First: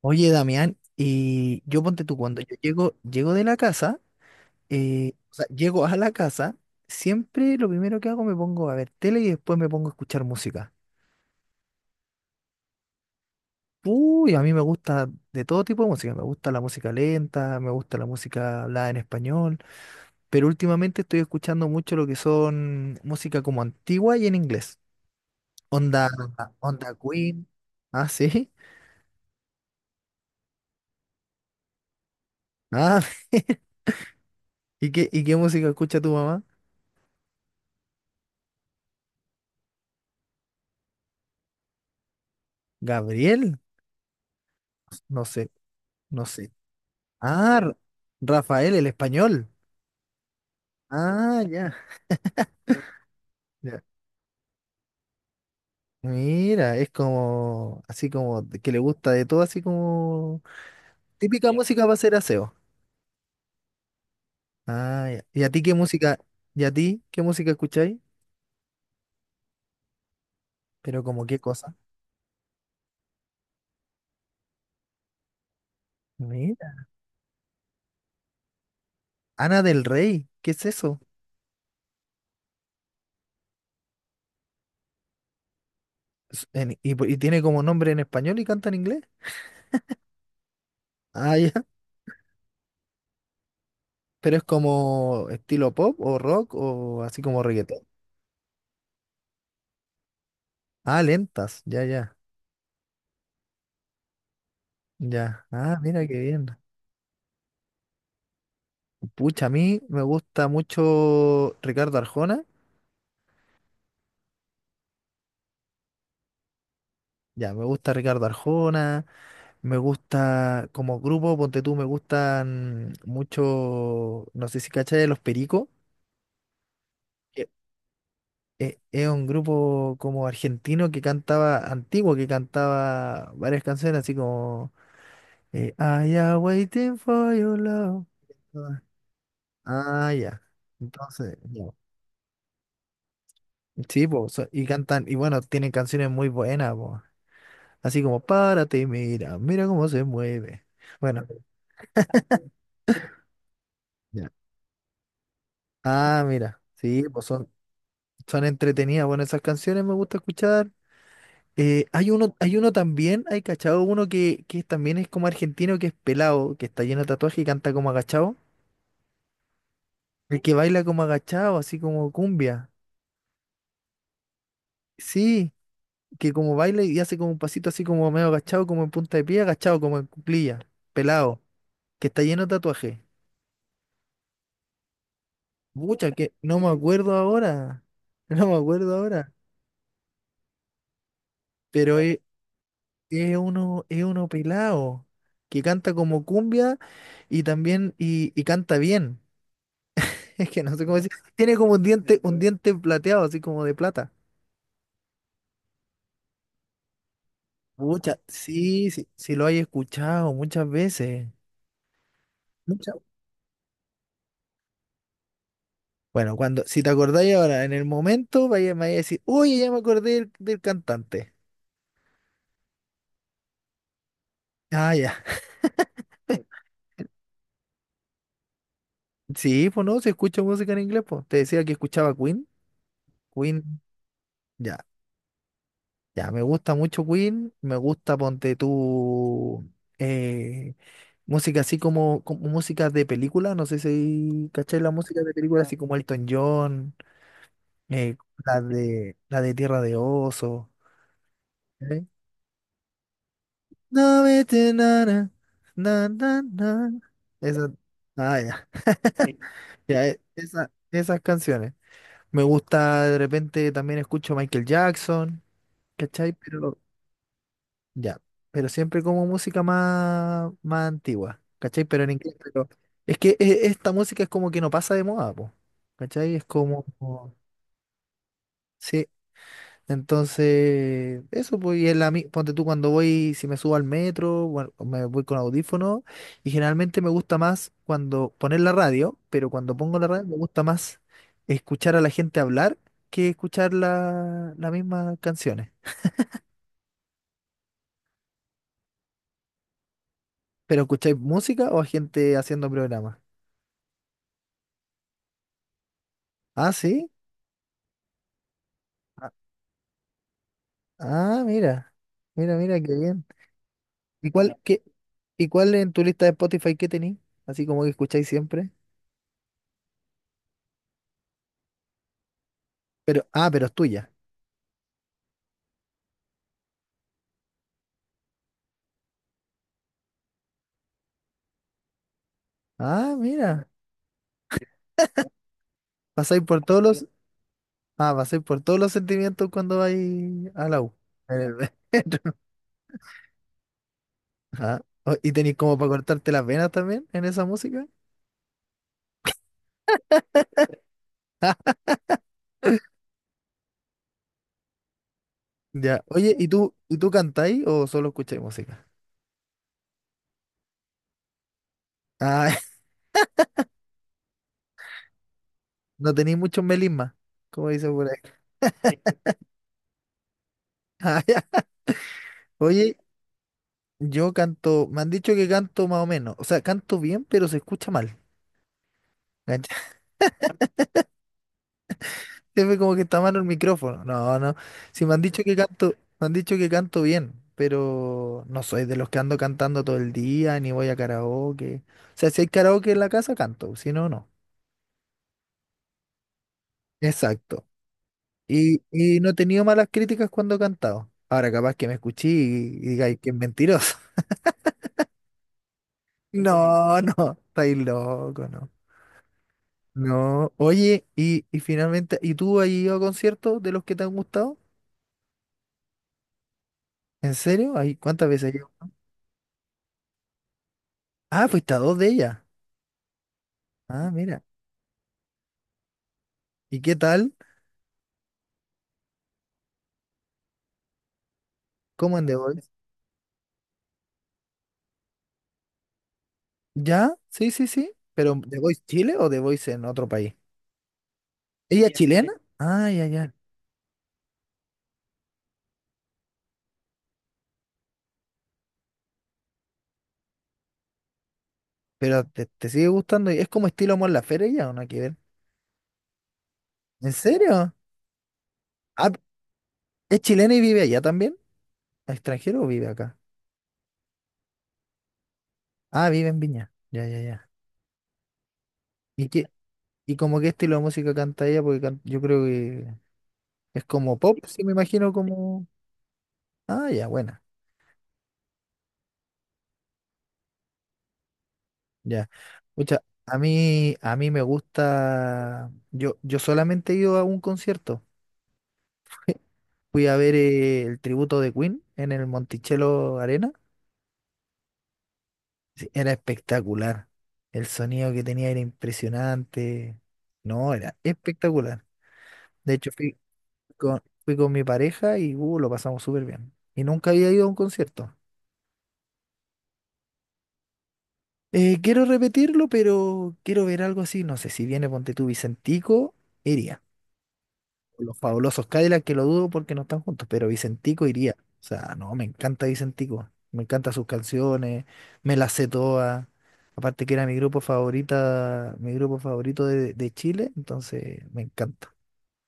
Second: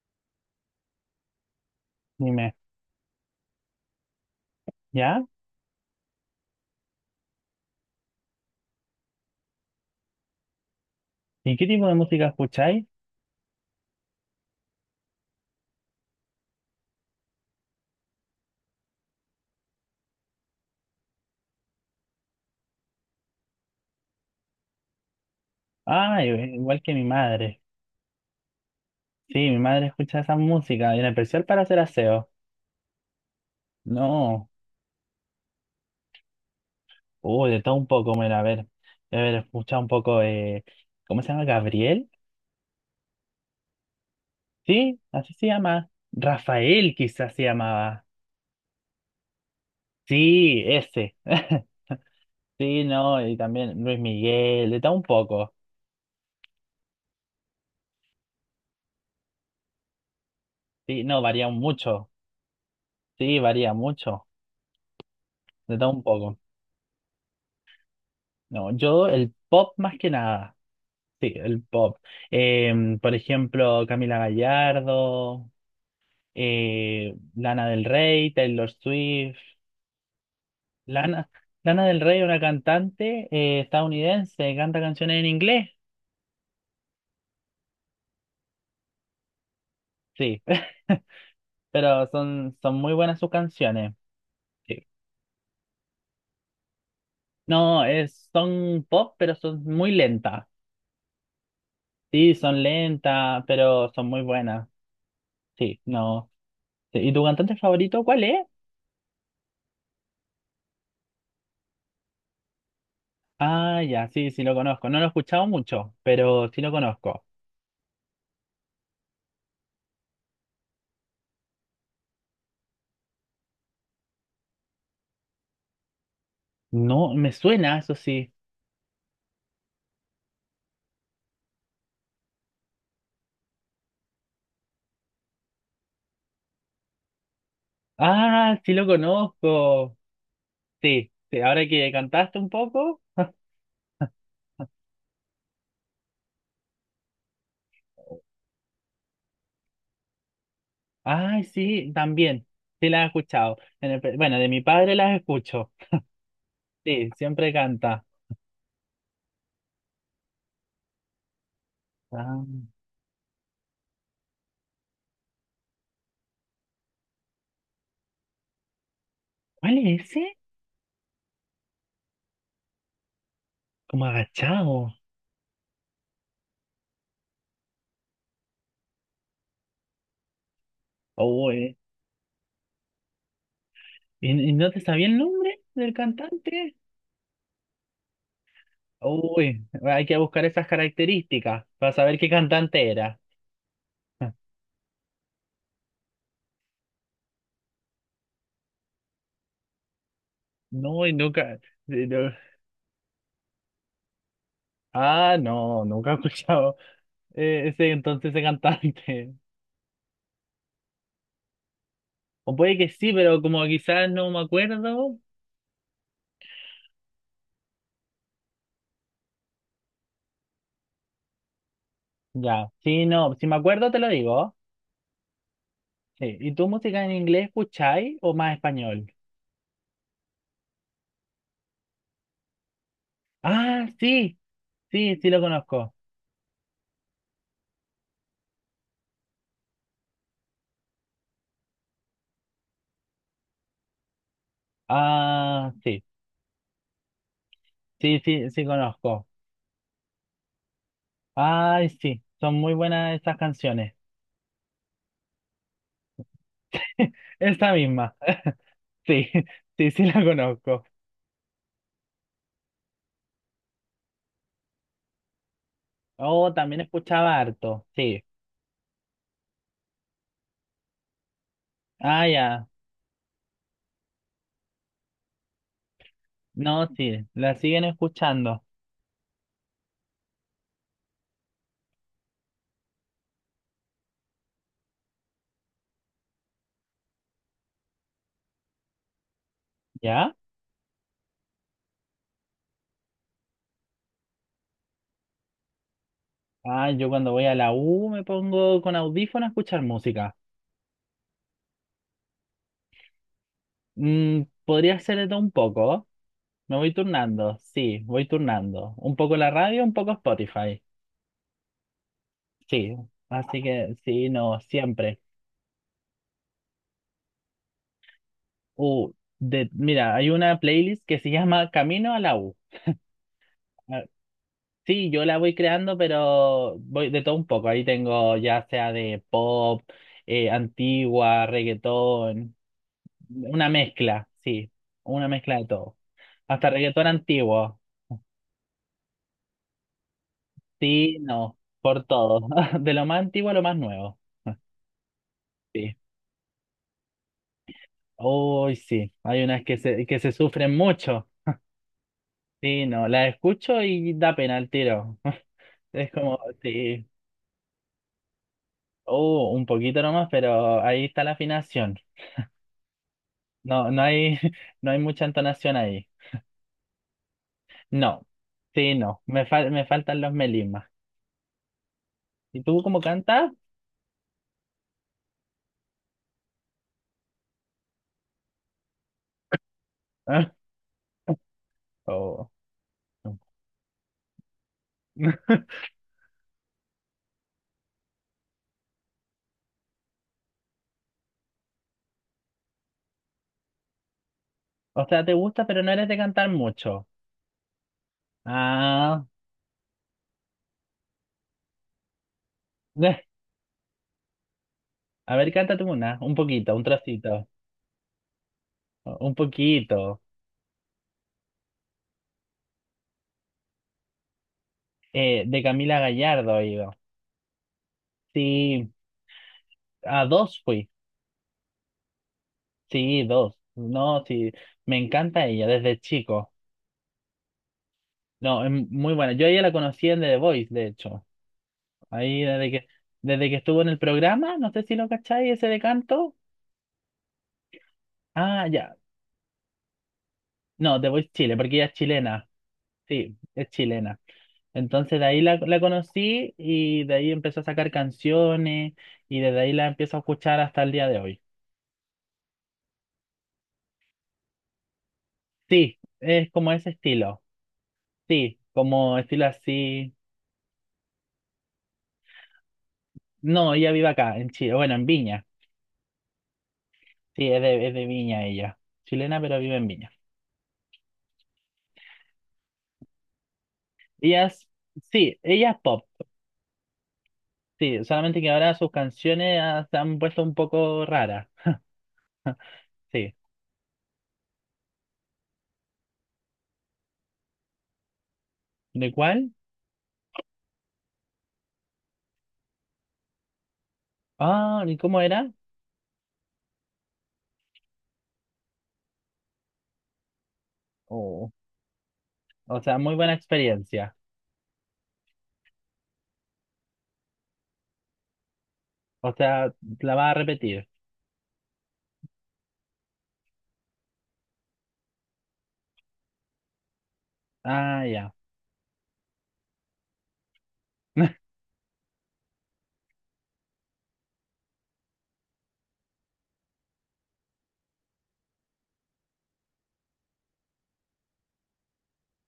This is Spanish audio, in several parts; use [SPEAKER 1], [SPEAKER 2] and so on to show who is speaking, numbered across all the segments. [SPEAKER 1] Oye, Damián, y yo ponte tú, cuando
[SPEAKER 2] Dime,
[SPEAKER 1] yo llego de la casa,
[SPEAKER 2] ¿ya?
[SPEAKER 1] o sea, llego a la casa, siempre lo primero que hago me pongo a ver tele y después me pongo a escuchar música.
[SPEAKER 2] ¿Y qué tipo de música escucháis?
[SPEAKER 1] Uy, a mí me gusta de todo tipo de música, me gusta la música lenta, me gusta la música hablada en español, pero últimamente estoy escuchando mucho lo que son música como antigua y en inglés. Onda,
[SPEAKER 2] Ah, i- Igual que
[SPEAKER 1] onda
[SPEAKER 2] mi
[SPEAKER 1] Queen.
[SPEAKER 2] madre.
[SPEAKER 1] Ah, sí.
[SPEAKER 2] Sí, mi madre escucha esa música, en especial para hacer aseo.
[SPEAKER 1] Ah,
[SPEAKER 2] No,
[SPEAKER 1] ¿Y qué música escucha tu mamá?
[SPEAKER 2] uy, de todo un poco, mira, a ver, escucha un poco, ¿cómo se llama? ¿Gabriel?
[SPEAKER 1] Gabriel.
[SPEAKER 2] Sí,
[SPEAKER 1] No
[SPEAKER 2] así se
[SPEAKER 1] sé,
[SPEAKER 2] llama.
[SPEAKER 1] no sé.
[SPEAKER 2] Rafael quizás se
[SPEAKER 1] Ah,
[SPEAKER 2] llamaba.
[SPEAKER 1] Rafael, el español.
[SPEAKER 2] Sí, ese.
[SPEAKER 1] Ah, ya,
[SPEAKER 2] Sí, no, y
[SPEAKER 1] ya.
[SPEAKER 2] también Luis Miguel, de todo un poco.
[SPEAKER 1] Mira, es como, así como, que le gusta de todo, así como,
[SPEAKER 2] Sí, no, varía
[SPEAKER 1] típica, sí, música para
[SPEAKER 2] mucho.
[SPEAKER 1] hacer aseo.
[SPEAKER 2] Sí, varía mucho,
[SPEAKER 1] Ah, ya. ¿Y a ti qué
[SPEAKER 2] de todo un
[SPEAKER 1] música,
[SPEAKER 2] poco.
[SPEAKER 1] y a ti qué música escucháis?
[SPEAKER 2] No, yo el pop más que nada.
[SPEAKER 1] Pero como
[SPEAKER 2] Sí,
[SPEAKER 1] qué
[SPEAKER 2] el
[SPEAKER 1] cosa.
[SPEAKER 2] pop. Por ejemplo, Camila Gallardo,
[SPEAKER 1] Mira.
[SPEAKER 2] Lana del Rey, Taylor Swift.
[SPEAKER 1] Ana del Rey, ¿qué es eso?
[SPEAKER 2] Lana, Lana del Rey, una cantante estadounidense, canta canciones en inglés.
[SPEAKER 1] Es en- y, po- y tiene como nombre en español y canta en inglés.
[SPEAKER 2] Sí,
[SPEAKER 1] Ah, ya.
[SPEAKER 2] pero son muy buenas sus canciones.
[SPEAKER 1] Pero es
[SPEAKER 2] Sí.
[SPEAKER 1] como estilo pop o rock o así como reggaetón.
[SPEAKER 2] No, es, son pop, pero son muy lentas.
[SPEAKER 1] Ah, lentas, ya, ya,
[SPEAKER 2] Sí, son lentas, pero son muy buenas.
[SPEAKER 1] ya. Ah,
[SPEAKER 2] Sí,
[SPEAKER 1] mira qué
[SPEAKER 2] no.
[SPEAKER 1] bien.
[SPEAKER 2] Sí, ¿y tu cantante favorito cuál es?
[SPEAKER 1] Pucha, a mí me gusta mucho Ricardo Arjona.
[SPEAKER 2] Ah, ya, sí, sí lo conozco. No lo he escuchado mucho, pero sí lo conozco.
[SPEAKER 1] Ya, me gusta Ricardo Arjona. Me gusta como grupo, ponte tú, me gustan mucho, no sé si cachai, Los Pericos.
[SPEAKER 2] No, me
[SPEAKER 1] que
[SPEAKER 2] suena, eso sí.
[SPEAKER 1] Es un grupo como argentino que cantaba, antiguo, que cantaba varias canciones así como I am waiting for your love.
[SPEAKER 2] Ah, sí lo conozco.
[SPEAKER 1] Ah, ya.
[SPEAKER 2] Sí,
[SPEAKER 1] Entonces,
[SPEAKER 2] sí, ahora
[SPEAKER 1] ya.
[SPEAKER 2] que cantaste un poco.
[SPEAKER 1] Sí, po, y cantan, y bueno, tienen canciones muy buenas, po. Así como, párate y mira cómo se mueve. Bueno,
[SPEAKER 2] Ay, sí, también. Sí la he escuchado.
[SPEAKER 1] ya.
[SPEAKER 2] Bueno, de mi padre las escucho.
[SPEAKER 1] Ah, mira, sí,
[SPEAKER 2] Sí,
[SPEAKER 1] pues son,
[SPEAKER 2] siempre canta.
[SPEAKER 1] son entretenidas. Bueno, esas canciones me gusta escuchar. Hay uno,
[SPEAKER 2] Ah,
[SPEAKER 1] también, hay cachado, uno que también es como argentino, que es pelado, que está lleno de tatuaje y canta como agachado.
[SPEAKER 2] ¿cuál es ese?
[SPEAKER 1] El que baila como agachado, así como cumbia.
[SPEAKER 2] Como agachado.
[SPEAKER 1] Sí, que como baila y hace como un pasito así como medio agachado, como en punta de pie, agachado, como en cuclilla, pelado,
[SPEAKER 2] Uy,
[SPEAKER 1] que está lleno de tatuaje.
[SPEAKER 2] ¿y no te sabía el nombre del
[SPEAKER 1] Mucha, que no me
[SPEAKER 2] cantante?
[SPEAKER 1] acuerdo ahora. No me acuerdo ahora.
[SPEAKER 2] Uy, hay que buscar esas características para
[SPEAKER 1] Pero
[SPEAKER 2] saber
[SPEAKER 1] es,
[SPEAKER 2] qué cantante era.
[SPEAKER 1] es uno, es uno pelado que canta como cumbia y también y canta bien. Es que no sé cómo
[SPEAKER 2] No,
[SPEAKER 1] decir.
[SPEAKER 2] y
[SPEAKER 1] Tiene
[SPEAKER 2] nunca.
[SPEAKER 1] como
[SPEAKER 2] de- de-
[SPEAKER 1] un diente plateado, así como de plata.
[SPEAKER 2] Ah, no, nunca he escuchado. Ese
[SPEAKER 1] Muchas,
[SPEAKER 2] Entonces ese
[SPEAKER 1] sí, sí,
[SPEAKER 2] cantante.
[SPEAKER 1] sí lo hay escuchado muchas veces.
[SPEAKER 2] O puede que
[SPEAKER 1] Muchas.
[SPEAKER 2] sí, pero como quizás no me acuerdo.
[SPEAKER 1] Bueno, cuando, si te acordáis ahora, en el momento, vaya, me vaya a decir, oye, ya me acordé del cantante.
[SPEAKER 2] Ya, sí, no, si me acuerdo te lo digo.
[SPEAKER 1] Ah, ya.
[SPEAKER 2] Sí. ¿Y tú música en inglés escucháis o más español?
[SPEAKER 1] Sí, pues no, se escucha música en inglés, pues. Te decía que escuchaba Queen. Queen,
[SPEAKER 2] Ah, sí,
[SPEAKER 1] ya.
[SPEAKER 2] sí, sí lo conozco.
[SPEAKER 1] Ya, me gusta mucho Queen, me gusta, ponte tú, eh, música así como música de película, no sé si cacháis la música de película,
[SPEAKER 2] Ah,
[SPEAKER 1] así como
[SPEAKER 2] sí,
[SPEAKER 1] Elton John, eh,
[SPEAKER 2] sí, sí,
[SPEAKER 1] la
[SPEAKER 2] sí
[SPEAKER 1] de,
[SPEAKER 2] conozco.
[SPEAKER 1] la de Tierra de Oso.
[SPEAKER 2] Ay,
[SPEAKER 1] ¿Eh?
[SPEAKER 2] sí, son muy buenas esas canciones.
[SPEAKER 1] No vete, na, na, na, na, na. Esa,
[SPEAKER 2] Esa misma.
[SPEAKER 1] ah, ya,
[SPEAKER 2] Sí, sí, sí
[SPEAKER 1] ya,
[SPEAKER 2] la conozco.
[SPEAKER 1] esas canciones. Me gusta, de repente también escucho Michael Jackson, ¿cachai?
[SPEAKER 2] Oh,
[SPEAKER 1] Pero,
[SPEAKER 2] también escuchaba harto,
[SPEAKER 1] ya,
[SPEAKER 2] sí.
[SPEAKER 1] pero siempre como música más antigua, ¿cachai? Pero en
[SPEAKER 2] Ah,
[SPEAKER 1] inglés, pero
[SPEAKER 2] ya.
[SPEAKER 1] es que esta música es como que no pasa de moda, po, ¿cachai? Es como,
[SPEAKER 2] No, sí,
[SPEAKER 1] como-
[SPEAKER 2] la siguen escuchando.
[SPEAKER 1] Sí, entonces, eso, pues, ponte tú cuando voy, si me subo al metro, bueno, me voy con audífono, y generalmente me gusta más cuando poner la radio, pero cuando pongo la radio
[SPEAKER 2] ¿Ya?
[SPEAKER 1] me gusta más escuchar a la gente hablar que escuchar las mismas canciones.
[SPEAKER 2] Ah, yo cuando voy a la U me pongo con audífono a escuchar música.
[SPEAKER 1] ¿Pero escucháis música o a gente haciendo programas?
[SPEAKER 2] Mm, podría ser de todo un poco.
[SPEAKER 1] Ah,
[SPEAKER 2] Me voy
[SPEAKER 1] sí.
[SPEAKER 2] turnando, sí, voy turnando. Un poco la radio, un poco Spotify.
[SPEAKER 1] Ah, mira, mira, mira, qué
[SPEAKER 2] Sí,
[SPEAKER 1] bien.
[SPEAKER 2] así que sí,
[SPEAKER 1] ¿Y cuál,
[SPEAKER 2] no,
[SPEAKER 1] qué,
[SPEAKER 2] siempre.
[SPEAKER 1] y cuál en tu lista de Spotify que tenéis? Así como que escucháis siempre.
[SPEAKER 2] Uh, de, mira, hay una playlist que se llama Camino a la U.
[SPEAKER 1] Pero, ah, pero es
[SPEAKER 2] Ah,
[SPEAKER 1] tuya.
[SPEAKER 2] sí, yo la voy creando, pero voy de todo un poco. Ahí tengo ya sea de pop, antigua, reggaetón,
[SPEAKER 1] Ah, mira.
[SPEAKER 2] una mezcla, sí, una mezcla de todo.
[SPEAKER 1] Pasáis por
[SPEAKER 2] Hasta
[SPEAKER 1] todos los,
[SPEAKER 2] reggaetón antiguo,
[SPEAKER 1] Pasáis por todos los sentimientos cuando vais a la U.
[SPEAKER 2] sí,
[SPEAKER 1] En el
[SPEAKER 2] no, por
[SPEAKER 1] metro.
[SPEAKER 2] todo. De lo más antiguo a lo más nuevo,
[SPEAKER 1] Ah, ¿y tenéis como para
[SPEAKER 2] sí.
[SPEAKER 1] cortarte las venas también en esa música?
[SPEAKER 2] Uy, sí, hay unas que se sufren mucho. Sí, no, las escucho y da pena el tiro.
[SPEAKER 1] Ya.
[SPEAKER 2] Es
[SPEAKER 1] Oye,
[SPEAKER 2] como,
[SPEAKER 1] y
[SPEAKER 2] sí,
[SPEAKER 1] tú cantáis o solo escucháis música?
[SPEAKER 2] oh, un poquito nomás, pero ahí está la afinación.
[SPEAKER 1] Ah,
[SPEAKER 2] No, no hay, no hay mucha entonación ahí.
[SPEAKER 1] no tenéis muchos melismas, como dice por ahí.
[SPEAKER 2] No, sí, no. Me faltan los melismas.
[SPEAKER 1] Ah, ya.
[SPEAKER 2] ¿Y tú
[SPEAKER 1] Oye,
[SPEAKER 2] cómo cantas?
[SPEAKER 1] yo canto, me han dicho que canto más o menos. O sea, canto bien, pero se escucha mal. ¿Cachai?
[SPEAKER 2] Ah, oh,
[SPEAKER 1] Se ve como que está malo el micrófono. No, no. Si me han dicho que canto bien, pero no soy de los que ando cantando todo el día, ni voy a karaoke. O sea, si hay karaoke en la casa, canto, si no, no.
[SPEAKER 2] o sea, te gusta, pero no eres de cantar mucho.
[SPEAKER 1] Exacto. Y
[SPEAKER 2] Ah,
[SPEAKER 1] no he tenido malas críticas cuando he cantado. Ahora capaz que me escuché y digáis que es mentiroso.
[SPEAKER 2] a ver, cántate una, un poquito, un
[SPEAKER 1] No, no,
[SPEAKER 2] trocito,
[SPEAKER 1] estáis loco, no.
[SPEAKER 2] un poquito.
[SPEAKER 1] No, oye, y finalmente, ¿y tú has ido a conciertos de los que te han gustado?
[SPEAKER 2] De Camila Gallardo, digo.
[SPEAKER 1] ¿En serio? Ay, ¿cuántas veces has ido?
[SPEAKER 2] Sí, a dos fui.
[SPEAKER 1] Ah, fuiste a dos de ellas.
[SPEAKER 2] Sí, dos.
[SPEAKER 1] Ah,
[SPEAKER 2] No,
[SPEAKER 1] mira.
[SPEAKER 2] sí, me encanta ella desde chico.
[SPEAKER 1] ¿Y qué tal?
[SPEAKER 2] No, es muy buena. Yo a ella la conocí en The Voice, de hecho.
[SPEAKER 1] ¿Cómo en The
[SPEAKER 2] Ahí
[SPEAKER 1] Voice?
[SPEAKER 2] desde que, desde que estuvo en el programa, no sé si lo cacháis, ese de canto.
[SPEAKER 1] ¿Ya? Sí, sí, sí. ¿Pero The
[SPEAKER 2] Ah,
[SPEAKER 1] Voice
[SPEAKER 2] ya.
[SPEAKER 1] Chile o The Voice en otro país?
[SPEAKER 2] No, The Voice Chile, porque
[SPEAKER 1] ¿Ella
[SPEAKER 2] ella
[SPEAKER 1] es
[SPEAKER 2] es
[SPEAKER 1] chilena? Chilena.
[SPEAKER 2] chilena.
[SPEAKER 1] Ah, ya, ya.
[SPEAKER 2] Sí, es chilena. Entonces de ahí la, la conocí y de ahí empezó a sacar canciones y desde ahí la empiezo a escuchar hasta el día de hoy.
[SPEAKER 1] ¿Pero te sigue gustando? ¿Es como estilo Mon Laferte ella o no hay que ver?
[SPEAKER 2] Sí, es como ese
[SPEAKER 1] ¿En
[SPEAKER 2] estilo.
[SPEAKER 1] serio?
[SPEAKER 2] Sí,
[SPEAKER 1] Ah,
[SPEAKER 2] como estilo así.
[SPEAKER 1] ¿es chilena y vive allá también? ¿Extranjero o vive acá?
[SPEAKER 2] No, ella vive acá, en Chile, bueno, en Viña.
[SPEAKER 1] Ah, vive en Viña. Ya, ya,
[SPEAKER 2] Sí,
[SPEAKER 1] ya.
[SPEAKER 2] es de Viña ella.
[SPEAKER 1] ¿Y
[SPEAKER 2] Chilena,
[SPEAKER 1] qué,
[SPEAKER 2] pero vive en Viña.
[SPEAKER 1] y como qué estilo de música canta ella? Porque yo creo que. Es como pop,
[SPEAKER 2] Ella
[SPEAKER 1] sí
[SPEAKER 2] es,
[SPEAKER 1] me imagino
[SPEAKER 2] sí,
[SPEAKER 1] como.
[SPEAKER 2] ella es pop.
[SPEAKER 1] Ah, ya, buena,
[SPEAKER 2] Sí, solamente que ahora sus canciones se han puesto un poco raras.
[SPEAKER 1] ya. Pucha,
[SPEAKER 2] Sí.
[SPEAKER 1] a mí me gusta. Yo solamente he ido a un concierto.
[SPEAKER 2] ¿De cuál?
[SPEAKER 1] Fui a ver el tributo de Queen en el Monticello Arena.
[SPEAKER 2] Ah, ¿y cómo era?
[SPEAKER 1] Sí, era espectacular. El sonido que tenía era impresionante. No, era
[SPEAKER 2] Oh,
[SPEAKER 1] espectacular. De
[SPEAKER 2] o
[SPEAKER 1] hecho,
[SPEAKER 2] sea, muy
[SPEAKER 1] fui
[SPEAKER 2] buena
[SPEAKER 1] con,
[SPEAKER 2] experiencia.
[SPEAKER 1] fui con mi pareja y lo pasamos súper bien. Y nunca había ido a un concierto.
[SPEAKER 2] O sea, la va a repetir.
[SPEAKER 1] Quiero repetirlo, pero quiero ver algo así. No sé, si viene Ponte tú Vicentico, iría.
[SPEAKER 2] Ah,
[SPEAKER 1] Los
[SPEAKER 2] ya.
[SPEAKER 1] Fabulosos Cadillacs que lo dudo porque no están juntos, pero Vicentico iría. O sea, no, me encanta Vicentico. Me encantan sus canciones, me las sé todas. Aparte que era mi grupo favorita, mi grupo favorito de Chile, entonces me encanta.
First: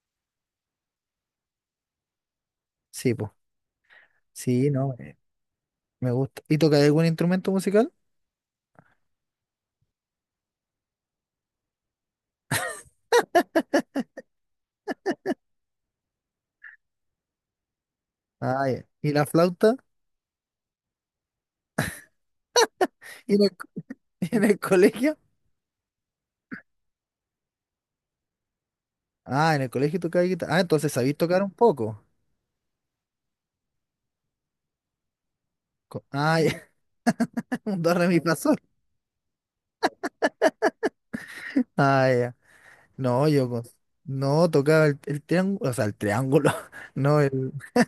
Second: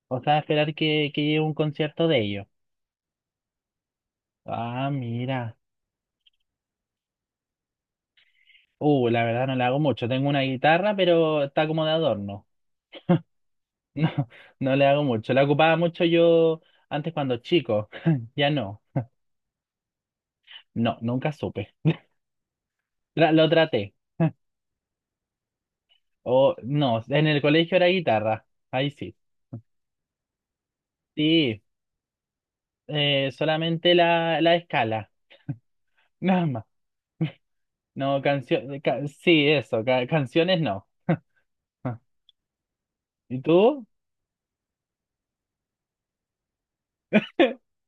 [SPEAKER 2] O sea, esperar que llegue un concierto de ellos.
[SPEAKER 1] Sí, pues. Sí,
[SPEAKER 2] Ah,
[SPEAKER 1] no,
[SPEAKER 2] mira.
[SPEAKER 1] me gusta. ¿Y tocas algún instrumento musical?
[SPEAKER 2] La verdad no le hago mucho. Tengo una guitarra, pero está como de adorno. No, no le hago mucho. La ocupaba mucho yo antes cuando chico. Ya
[SPEAKER 1] Ah,
[SPEAKER 2] no.
[SPEAKER 1] ya. ¿Y la flauta?
[SPEAKER 2] No, nunca supe.
[SPEAKER 1] ¿Y
[SPEAKER 2] Lo traté.
[SPEAKER 1] en el colegio?
[SPEAKER 2] O no, en el colegio era guitarra. Ahí sí.
[SPEAKER 1] Ah, en el colegio tocaba guitarra. Ah, entonces sabéis tocar un
[SPEAKER 2] Sí,
[SPEAKER 1] poco.
[SPEAKER 2] solamente la, la escala.
[SPEAKER 1] Ah,
[SPEAKER 2] Nada
[SPEAKER 1] ya,
[SPEAKER 2] más.
[SPEAKER 1] un do, re, mi,
[SPEAKER 2] No,
[SPEAKER 1] fa, sol.
[SPEAKER 2] canción. Sí, eso. Canciones no. Ah,
[SPEAKER 1] Ah, ya. No,
[SPEAKER 2] ¿y
[SPEAKER 1] yo
[SPEAKER 2] tú?
[SPEAKER 1] no tocaba el triángulo, o sea, el triángulo, no,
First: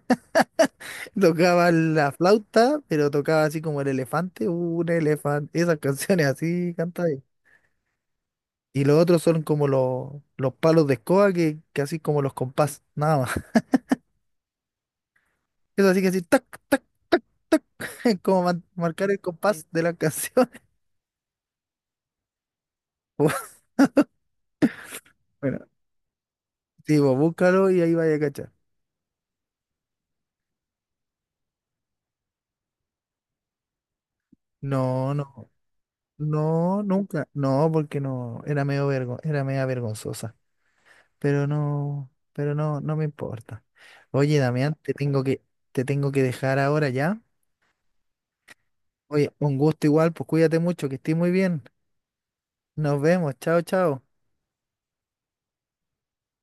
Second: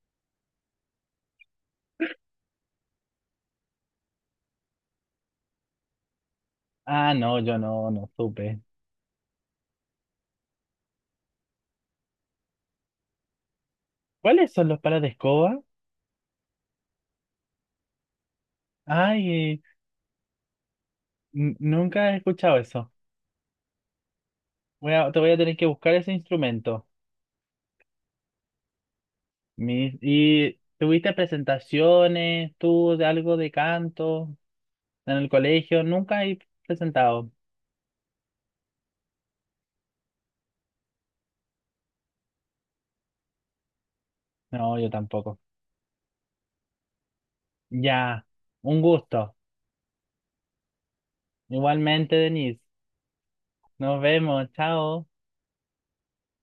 [SPEAKER 1] tocaba la flauta, pero tocaba así como el elefante, un elefante, esas canciones así cantaba
[SPEAKER 2] Ah,
[SPEAKER 1] yo.
[SPEAKER 2] no, yo no, no supe.
[SPEAKER 1] Y los otros son como los palos de escoba que así como los compás, nada más.
[SPEAKER 2] ¿Cuáles son los palos de escoba?
[SPEAKER 1] Eso así que así, tac, tac, como marcar el
[SPEAKER 2] Ay,
[SPEAKER 1] compás de la canción.
[SPEAKER 2] nunca he escuchado eso. Te voy a tener que
[SPEAKER 1] Bueno,
[SPEAKER 2] buscar ese instrumento.
[SPEAKER 1] sí, vos búscalo y ahí vaya a cachar.
[SPEAKER 2] ¿Y tuviste presentaciones, tú, de algo de canto
[SPEAKER 1] No,
[SPEAKER 2] en el
[SPEAKER 1] no.
[SPEAKER 2] colegio? Nunca he
[SPEAKER 1] No, nunca.
[SPEAKER 2] presentado.
[SPEAKER 1] No, porque no, era era media vergonzosa. Pero no, no me importa. Oye, Damián,
[SPEAKER 2] No, yo
[SPEAKER 1] te tengo
[SPEAKER 2] tampoco.
[SPEAKER 1] que, te tengo que dejar ahora ya.
[SPEAKER 2] Ya, un
[SPEAKER 1] Oye,
[SPEAKER 2] gusto.
[SPEAKER 1] un gusto igual, pues cuídate mucho, que estés muy bien.
[SPEAKER 2] Igualmente, Denise.
[SPEAKER 1] Nos vemos, chao,
[SPEAKER 2] Nos
[SPEAKER 1] chao.
[SPEAKER 2] vemos, chao.